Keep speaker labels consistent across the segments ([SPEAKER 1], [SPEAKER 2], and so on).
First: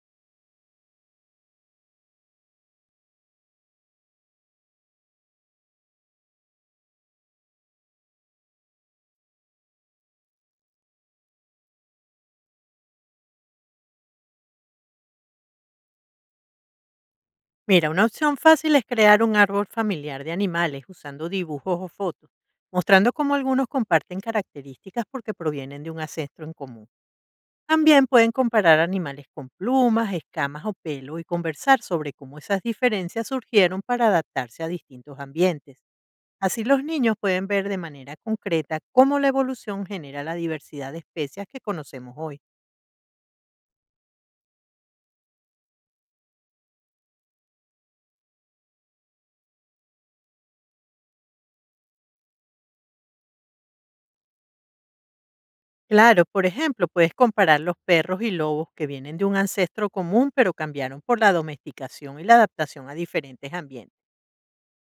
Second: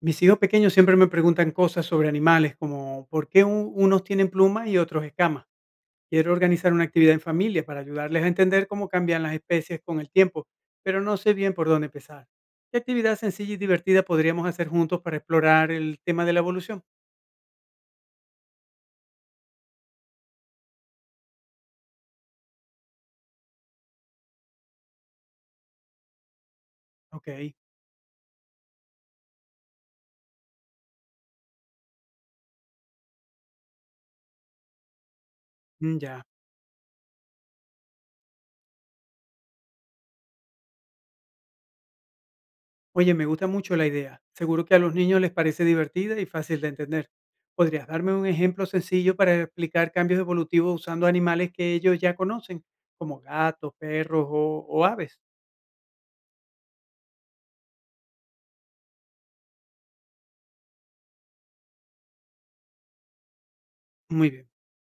[SPEAKER 1] Mis hijos pequeños siempre me preguntan cosas sobre animales, como por qué unos tienen plumas y otros escamas. Quiero organizar una actividad en familia para ayudarles a entender cómo cambian las especies con el tiempo, pero no sé bien por dónde empezar. ¿Qué actividad sencilla y divertida podríamos hacer juntos para explorar el tema de la evolución?
[SPEAKER 2] Mira, una opción fácil es crear un árbol familiar de animales usando dibujos o fotos, mostrando cómo algunos comparten características porque provienen de un ancestro en común.
[SPEAKER 1] Ok,
[SPEAKER 2] También pueden comparar animales con plumas, escamas o pelo y conversar sobre cómo esas diferencias surgieron para adaptarse a distintos ambientes.
[SPEAKER 1] mm, ya.
[SPEAKER 2] Así los niños pueden ver de manera concreta cómo la evolución genera la diversidad de especies que conocemos hoy.
[SPEAKER 1] Oye, me gusta mucho la idea. Seguro que a los niños les parece divertida y fácil de entender. ¿Podrías darme un ejemplo sencillo para explicar cambios evolutivos usando animales que ellos ya conocen, como gatos, perros o aves?
[SPEAKER 2] Claro, por ejemplo, puedes comparar los perros y lobos que vienen de un ancestro común pero cambiaron por la domesticación y la adaptación a diferentes ambientes.
[SPEAKER 1] Muy bien,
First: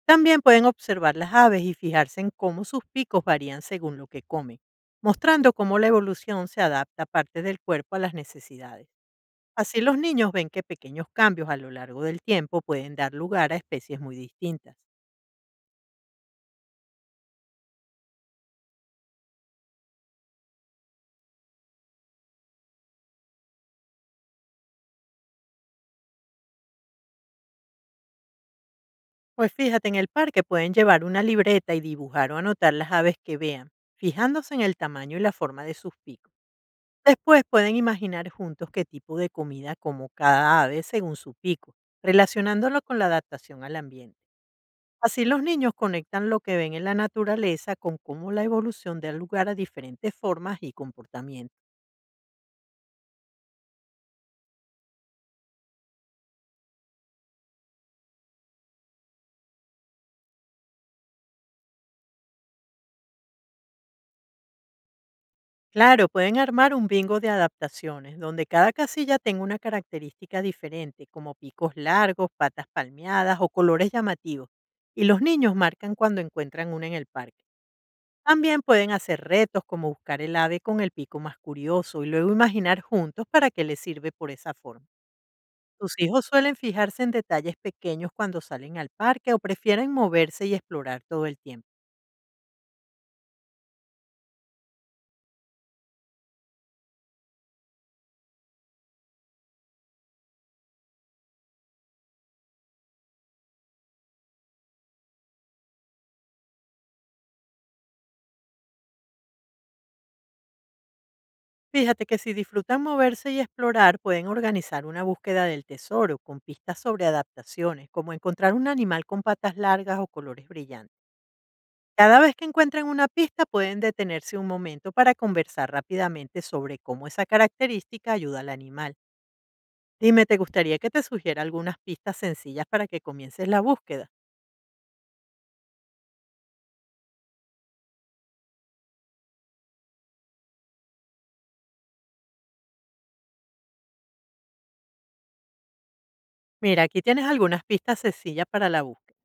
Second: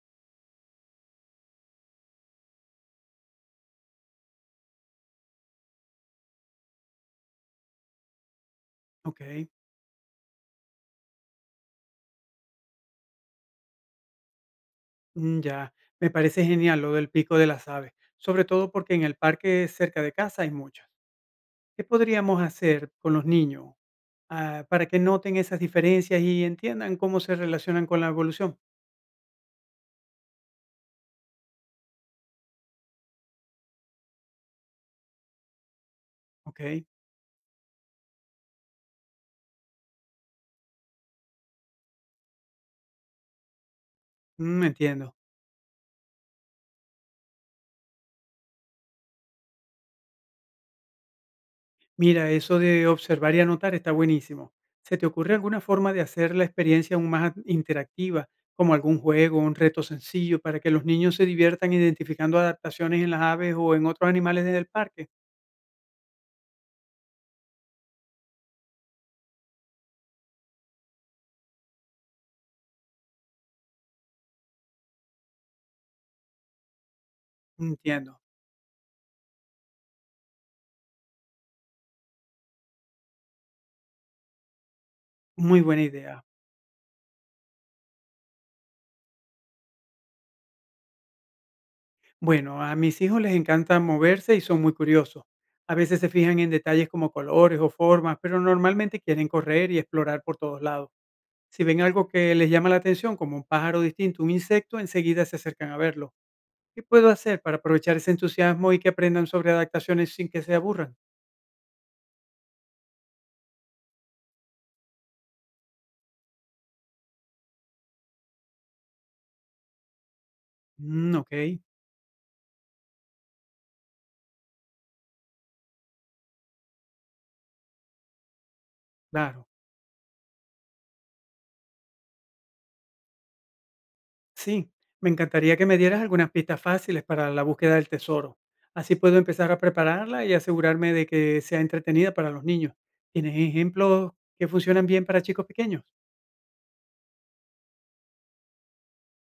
[SPEAKER 2] También pueden observar las aves y fijarse en cómo sus picos varían según lo que comen, mostrando cómo la evolución se adapta a partes del cuerpo a las necesidades.
[SPEAKER 1] ok,
[SPEAKER 2] Así los niños ven que pequeños cambios a lo largo del tiempo pueden dar lugar a especies muy distintas.
[SPEAKER 1] mm, ya. Me parece genial lo del pico de las aves, sobre todo porque en el parque cerca de casa hay muchas. ¿Qué podríamos hacer con los niños para que noten esas diferencias y entiendan cómo se relacionan con la evolución?
[SPEAKER 2] Pues fíjate, en el parque pueden llevar una libreta y dibujar o anotar las aves que vean, fijándose en el tamaño y la forma de sus picos.
[SPEAKER 1] Ok,
[SPEAKER 2] Después pueden imaginar juntos qué tipo de comida como cada ave según su pico, relacionándolo con la adaptación al ambiente.
[SPEAKER 1] mm, entiendo.
[SPEAKER 2] Así los niños conectan lo que ven en la naturaleza con cómo la evolución da lugar a diferentes formas y comportamientos.
[SPEAKER 1] Mira, eso de observar y anotar está buenísimo. ¿Se te ocurre alguna forma de hacer la experiencia aún más interactiva, como algún juego, un reto sencillo, para que los niños se diviertan identificando adaptaciones en las aves o en otros animales del parque?
[SPEAKER 2] Claro, pueden armar un bingo de adaptaciones, donde cada casilla tenga una característica diferente, como picos largos, patas palmeadas o colores llamativos, y los niños marcan cuando encuentran una en el parque.
[SPEAKER 1] Entiendo,
[SPEAKER 2] También pueden hacer retos como buscar el ave con el pico más curioso y luego imaginar juntos para qué le sirve por esa forma.
[SPEAKER 1] muy buena
[SPEAKER 2] Tus
[SPEAKER 1] idea.
[SPEAKER 2] hijos suelen fijarse en detalles pequeños cuando salen al parque o prefieren moverse y explorar todo el tiempo.
[SPEAKER 1] Bueno, a mis hijos les encanta moverse y son muy curiosos. A veces se fijan en detalles como colores o formas, pero normalmente quieren correr y explorar por todos lados. Si ven algo que les llama la atención, como un pájaro distinto, un insecto, enseguida se acercan a verlo. ¿Qué puedo hacer para aprovechar ese entusiasmo y que aprendan sobre adaptaciones sin que se aburran?
[SPEAKER 2] Fíjate que si disfrutan moverse y explorar, pueden organizar una búsqueda del tesoro con pistas sobre adaptaciones, como encontrar un animal con patas largas o colores brillantes.
[SPEAKER 1] Mm, ok,
[SPEAKER 2] Cada vez que encuentren una pista, pueden detenerse un momento para conversar rápidamente sobre cómo esa característica ayuda al animal.
[SPEAKER 1] claro.
[SPEAKER 2] Dime, ¿te gustaría que te sugiera algunas pistas sencillas para que comiences la búsqueda?
[SPEAKER 1] Sí, me encantaría que me dieras algunas pistas fáciles para la búsqueda del tesoro. Así puedo empezar a prepararla y asegurarme de que sea entretenida para los niños. ¿Tienes ejemplos que funcionan bien para chicos pequeños?
[SPEAKER 2] Mira, aquí tienes algunas pistas sencillas para la búsqueda.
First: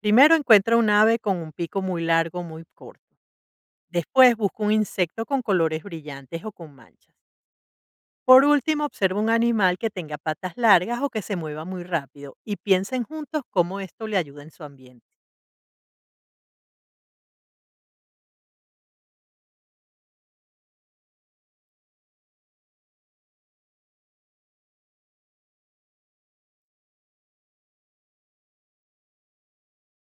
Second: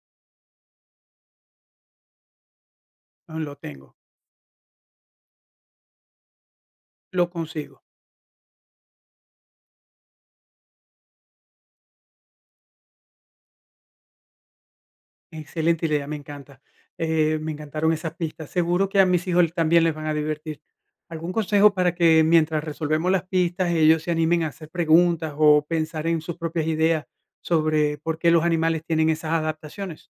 [SPEAKER 2] Primero encuentra un ave con un pico muy largo, muy corto.
[SPEAKER 1] No lo tengo,
[SPEAKER 2] Después busca un insecto con colores brillantes o con manchas.
[SPEAKER 1] lo consigo.
[SPEAKER 2] Por último, observa un animal que tenga patas largas o que se mueva muy rápido y piensen juntos cómo esto le ayuda en su ambiente.
[SPEAKER 1] Excelente idea, me encanta. Me encantaron esas pistas. Seguro que a mis hijos también les van a divertir. ¿Algún consejo para que mientras resolvemos las pistas ellos se animen a hacer preguntas o pensar en sus propias ideas sobre por qué los animales tienen esas adaptaciones?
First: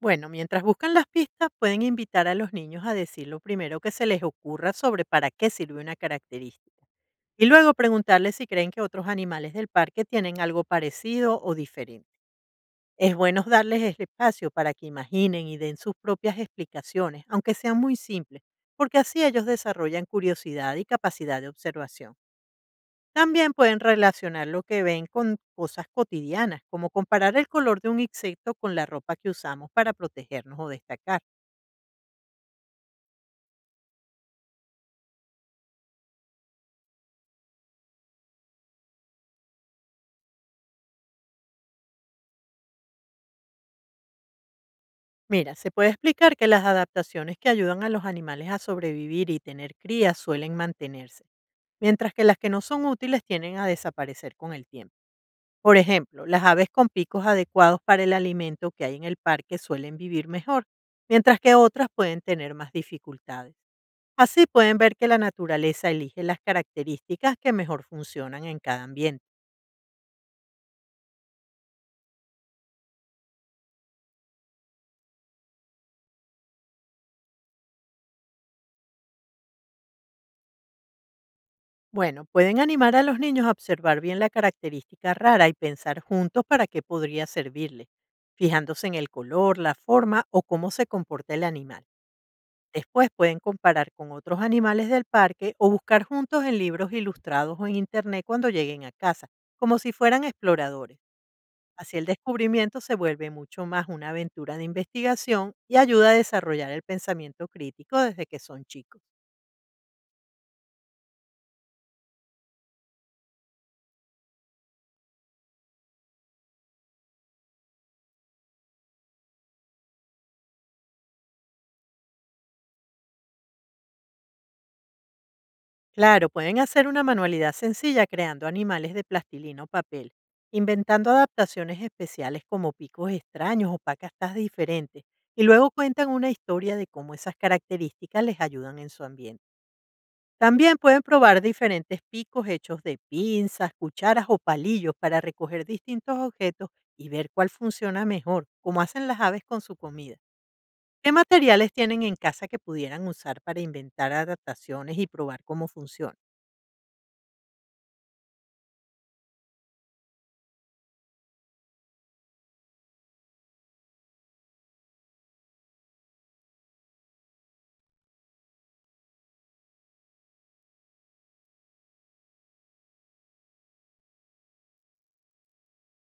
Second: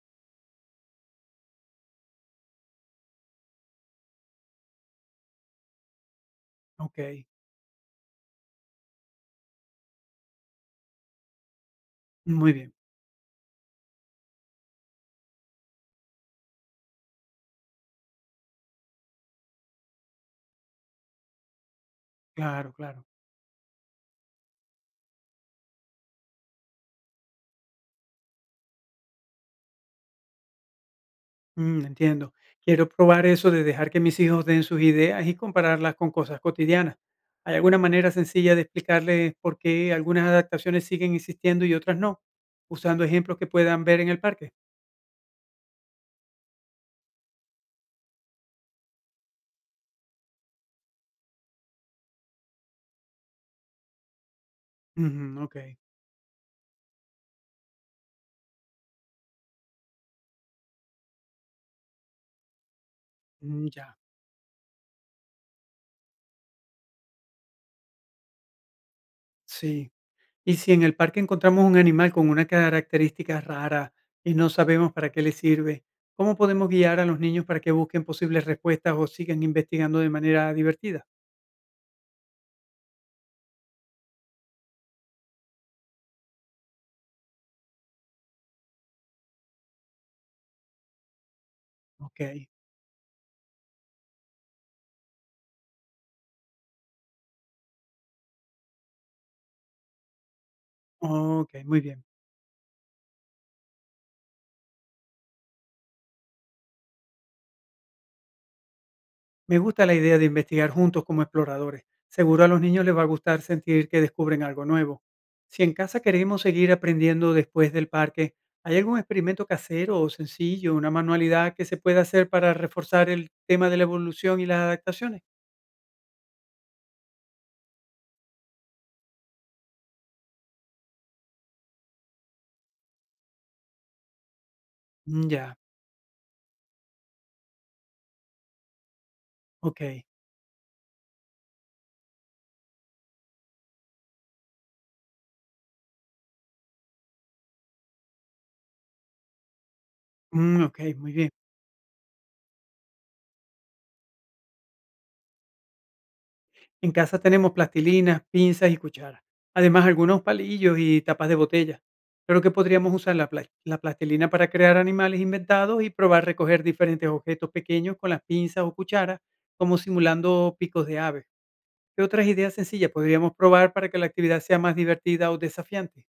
[SPEAKER 2] Bueno, mientras buscan las pistas, pueden invitar a los niños a decir lo primero que se les ocurra sobre para qué sirve una característica.
[SPEAKER 1] Ok,
[SPEAKER 2] Y luego preguntarles si creen que otros animales del parque tienen algo parecido o diferente.
[SPEAKER 1] muy bien,
[SPEAKER 2] Es bueno darles el espacio para que imaginen y den sus propias explicaciones, aunque sean muy simples, porque así ellos desarrollan curiosidad y capacidad de observación.
[SPEAKER 1] claro, claro.
[SPEAKER 2] También pueden relacionar lo que ven con cosas cotidianas, como comparar el color de un insecto con la ropa que usamos para protegernos o destacar.
[SPEAKER 1] Mm, entiendo. Quiero probar eso de dejar que mis hijos den sus ideas y compararlas con cosas cotidianas. ¿Hay alguna manera sencilla de explicarles por qué algunas adaptaciones siguen existiendo y otras no? Usando ejemplos que puedan ver en el parque.
[SPEAKER 2] Mira, se puede explicar que las adaptaciones que ayudan a los animales a sobrevivir y tener crías suelen mantenerse, mientras que las que no son útiles tienden a desaparecer con el tiempo.
[SPEAKER 1] Ujú, ok,
[SPEAKER 2] Por ejemplo, las aves con picos adecuados para el alimento que hay en el parque suelen vivir mejor, mientras que otras pueden tener más dificultades.
[SPEAKER 1] mm, ya,
[SPEAKER 2] Así pueden ver que la naturaleza elige las características que mejor funcionan en cada ambiente.
[SPEAKER 1] sí. Y si en el parque encontramos un animal con una característica rara y no sabemos para qué le sirve, ¿cómo podemos guiar a los niños para que busquen posibles respuestas o sigan investigando de manera divertida?
[SPEAKER 2] Bueno, pueden animar a los niños a observar bien la característica rara y pensar juntos para qué podría servirle, fijándose en el color, la forma o cómo se comporta el animal.
[SPEAKER 1] Ok,
[SPEAKER 2] Después pueden comparar con otros animales del parque o buscar juntos en libros ilustrados o en internet cuando lleguen a casa, como si fueran exploradores.
[SPEAKER 1] ok, muy
[SPEAKER 2] Así
[SPEAKER 1] bien.
[SPEAKER 2] el descubrimiento se vuelve mucho más una aventura de investigación y ayuda a desarrollar el pensamiento crítico desde que son chicos.
[SPEAKER 1] Me gusta la idea de investigar juntos como exploradores. Seguro a los niños les va a gustar sentir que descubren algo nuevo. Si en casa queremos seguir aprendiendo después del parque, ¿hay algún experimento casero o sencillo, una manualidad que se pueda hacer para reforzar el tema de la evolución y las adaptaciones?
[SPEAKER 2] Claro, pueden hacer una manualidad sencilla creando animales de plastilina o papel, inventando adaptaciones especiales como picos extraños o pacastas diferentes,
[SPEAKER 1] Mm,
[SPEAKER 2] y
[SPEAKER 1] ya,
[SPEAKER 2] luego cuentan una historia de cómo esas características les ayudan en su ambiente.
[SPEAKER 1] ok.
[SPEAKER 2] También pueden probar diferentes picos hechos de pinzas, cucharas o palillos para recoger distintos objetos y ver cuál funciona mejor, como hacen las aves con su comida.
[SPEAKER 1] Mm, ok,
[SPEAKER 2] ¿Qué
[SPEAKER 1] muy bien.
[SPEAKER 2] materiales tienen en casa que pudieran usar para inventar adaptaciones y probar cómo funciona?
[SPEAKER 1] En casa tenemos plastilinas, pinzas y cucharas. Además, algunos palillos y tapas de botella. Creo que podríamos usar la plastilina para crear animales inventados y probar recoger diferentes objetos pequeños con las pinzas o cucharas, como simulando picos de aves. ¿Qué otras ideas sencillas podríamos probar para que la actividad sea más divertida o desafiante?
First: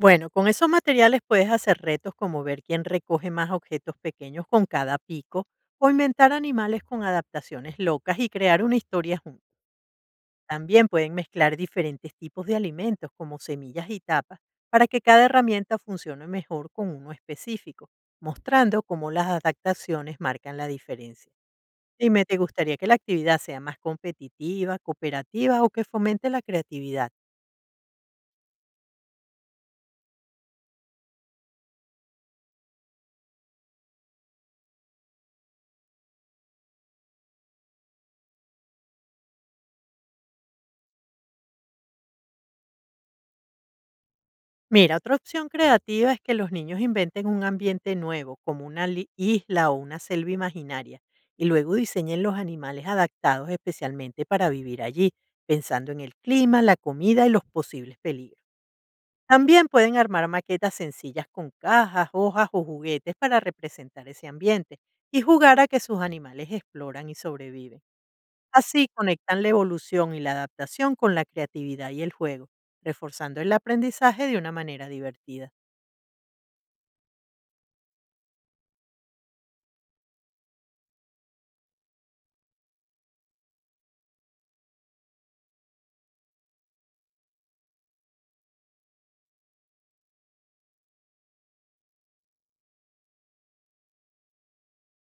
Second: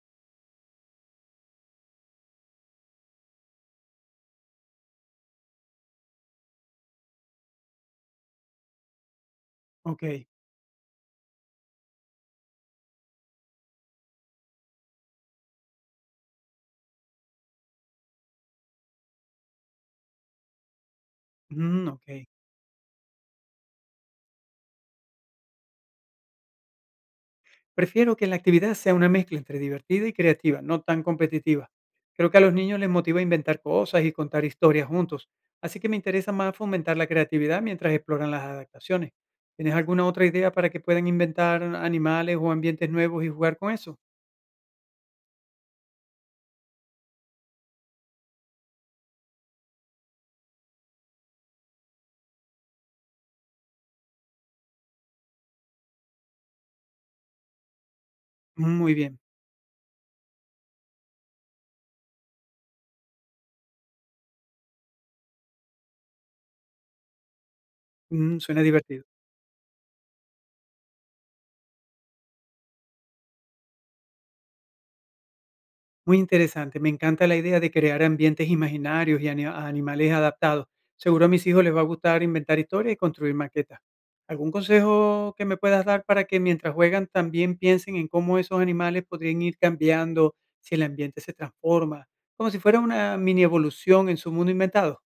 [SPEAKER 2] Bueno, con esos materiales puedes hacer retos como ver quién recoge más objetos pequeños con cada pico o inventar animales con adaptaciones locas y crear una historia juntos.
[SPEAKER 1] Ok,
[SPEAKER 2] También pueden mezclar diferentes tipos de alimentos como semillas y tapas para que cada herramienta funcione mejor con uno específico, mostrando cómo las adaptaciones marcan la diferencia.
[SPEAKER 1] mm, ok.
[SPEAKER 2] Dime, ¿te gustaría que la actividad sea más competitiva, cooperativa o que fomente la creatividad?
[SPEAKER 1] Prefiero que la actividad sea una mezcla entre divertida y creativa, no tan competitiva. Creo que a los niños les motiva inventar cosas y contar historias juntos, así que me interesa más fomentar la creatividad mientras exploran las adaptaciones. ¿Tienes alguna otra idea para que puedan inventar animales o ambientes nuevos y jugar con eso?
[SPEAKER 2] Mira, otra opción creativa es que los niños inventen un ambiente nuevo, como una isla o una selva imaginaria, y luego diseñen los animales adaptados especialmente para vivir allí, pensando en el clima, la comida y los posibles peligros.
[SPEAKER 1] Mm, muy bien,
[SPEAKER 2] También pueden armar maquetas sencillas con cajas, hojas o juguetes para representar ese ambiente y jugar a que sus animales exploran y sobreviven.
[SPEAKER 1] suena
[SPEAKER 2] Así
[SPEAKER 1] divertido.
[SPEAKER 2] conectan la evolución y la adaptación con la creatividad y el juego, reforzando el aprendizaje de una manera divertida.
[SPEAKER 1] Muy interesante, me encanta la idea de crear ambientes imaginarios y a animales adaptados. Seguro a mis hijos les va a gustar inventar historias y construir maquetas. ¿Algún consejo que me puedas dar para que mientras juegan también piensen en cómo esos animales podrían ir cambiando si el ambiente se transforma? Como si fuera una mini evolución en su mundo inventado.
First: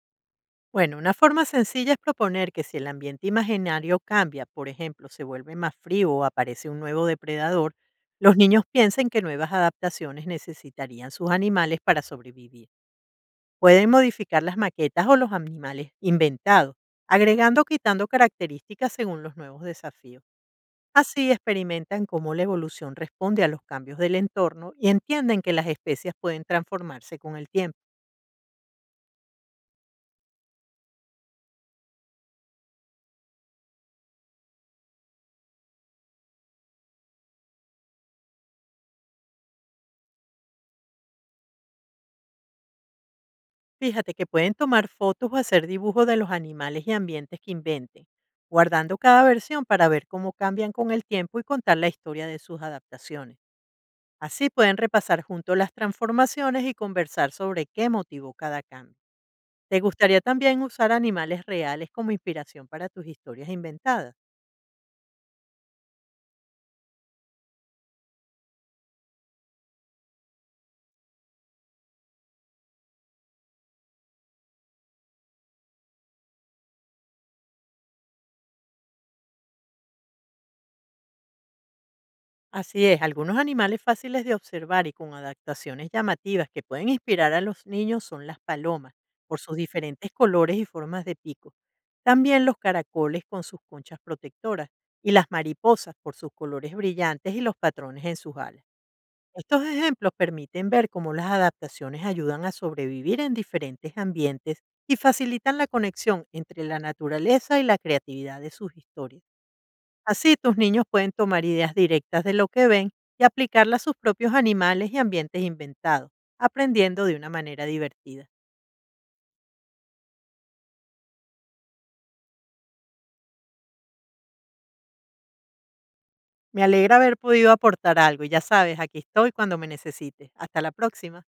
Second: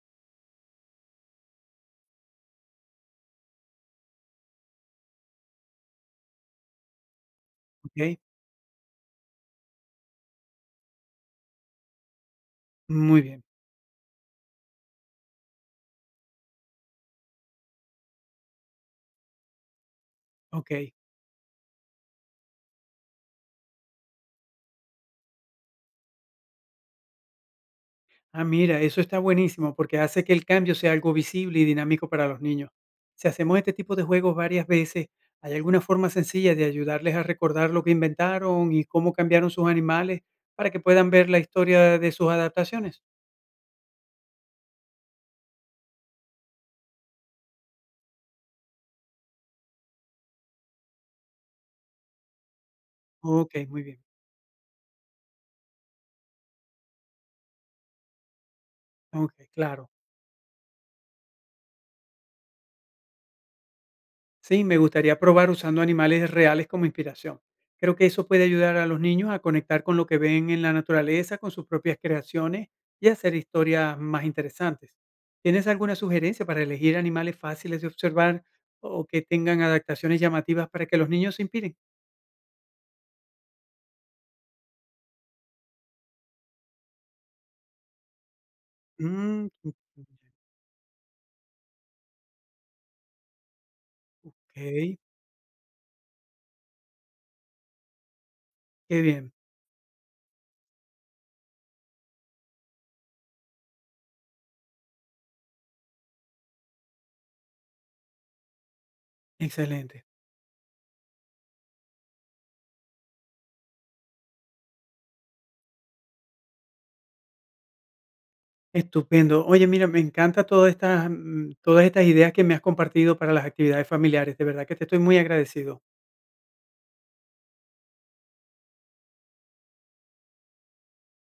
[SPEAKER 2] Bueno, una forma sencilla es proponer que si el ambiente imaginario cambia, por ejemplo, se vuelve más frío o aparece un nuevo depredador,
[SPEAKER 1] Ok,
[SPEAKER 2] los niños piensen que nuevas adaptaciones necesitarían sus animales para sobrevivir.
[SPEAKER 1] muy bien.
[SPEAKER 2] Pueden modificar las maquetas o los animales inventados, agregando o quitando características según los nuevos desafíos.
[SPEAKER 1] Ok.
[SPEAKER 2] Así experimentan cómo la evolución responde a los cambios del entorno y entienden que las especies pueden transformarse con el tiempo.
[SPEAKER 1] Ah, mira, eso está buenísimo porque hace que el cambio sea algo visible y dinámico para los niños. Si hacemos este tipo de juegos varias veces, ¿hay alguna forma sencilla de ayudarles a recordar lo que inventaron y cómo cambiaron sus animales para que puedan ver la historia de sus adaptaciones?
[SPEAKER 2] Fíjate que pueden tomar fotos o hacer dibujos de los animales y ambientes que inventen, guardando cada versión para ver cómo cambian con el tiempo y contar la historia de sus adaptaciones.
[SPEAKER 1] Ok, muy bien.
[SPEAKER 2] Así pueden repasar juntos las transformaciones y conversar sobre qué motivó cada cambio.
[SPEAKER 1] Ok,
[SPEAKER 2] ¿Te
[SPEAKER 1] claro.
[SPEAKER 2] gustaría también usar animales reales como inspiración para tus historias inventadas?
[SPEAKER 1] Sí, me gustaría probar usando animales reales como inspiración. Creo que eso puede ayudar a los niños a conectar con lo que ven en la naturaleza, con sus propias creaciones y hacer historias más interesantes. ¿Tienes alguna sugerencia para elegir animales fáciles de observar o que tengan adaptaciones llamativas para que los niños se inspiren?
[SPEAKER 2] Así es, algunos animales fáciles de observar y con adaptaciones llamativas que pueden inspirar a los niños son las palomas, por
[SPEAKER 1] Mm,
[SPEAKER 2] sus diferentes colores y formas de pico. También los caracoles con sus conchas protectoras
[SPEAKER 1] ok,
[SPEAKER 2] y las mariposas por sus colores brillantes y los patrones en sus alas.
[SPEAKER 1] qué bien,
[SPEAKER 2] Estos ejemplos permiten ver cómo las adaptaciones ayudan a sobrevivir en diferentes ambientes y facilitan la conexión entre la naturaleza y la creatividad de sus historias.
[SPEAKER 1] excelente.
[SPEAKER 2] Así tus niños pueden tomar ideas directas de lo que ven y aplicarlas a sus propios animales y ambientes inventados, aprendiendo de una manera divertida.
[SPEAKER 1] Estupendo. Oye, mira, me encanta todas estas, todas estas ideas que me has compartido para las actividades familiares. De verdad que te estoy muy agradecido.
[SPEAKER 2] Me alegra haber podido aportar algo y ya sabes, aquí estoy cuando me necesites. Hasta la próxima.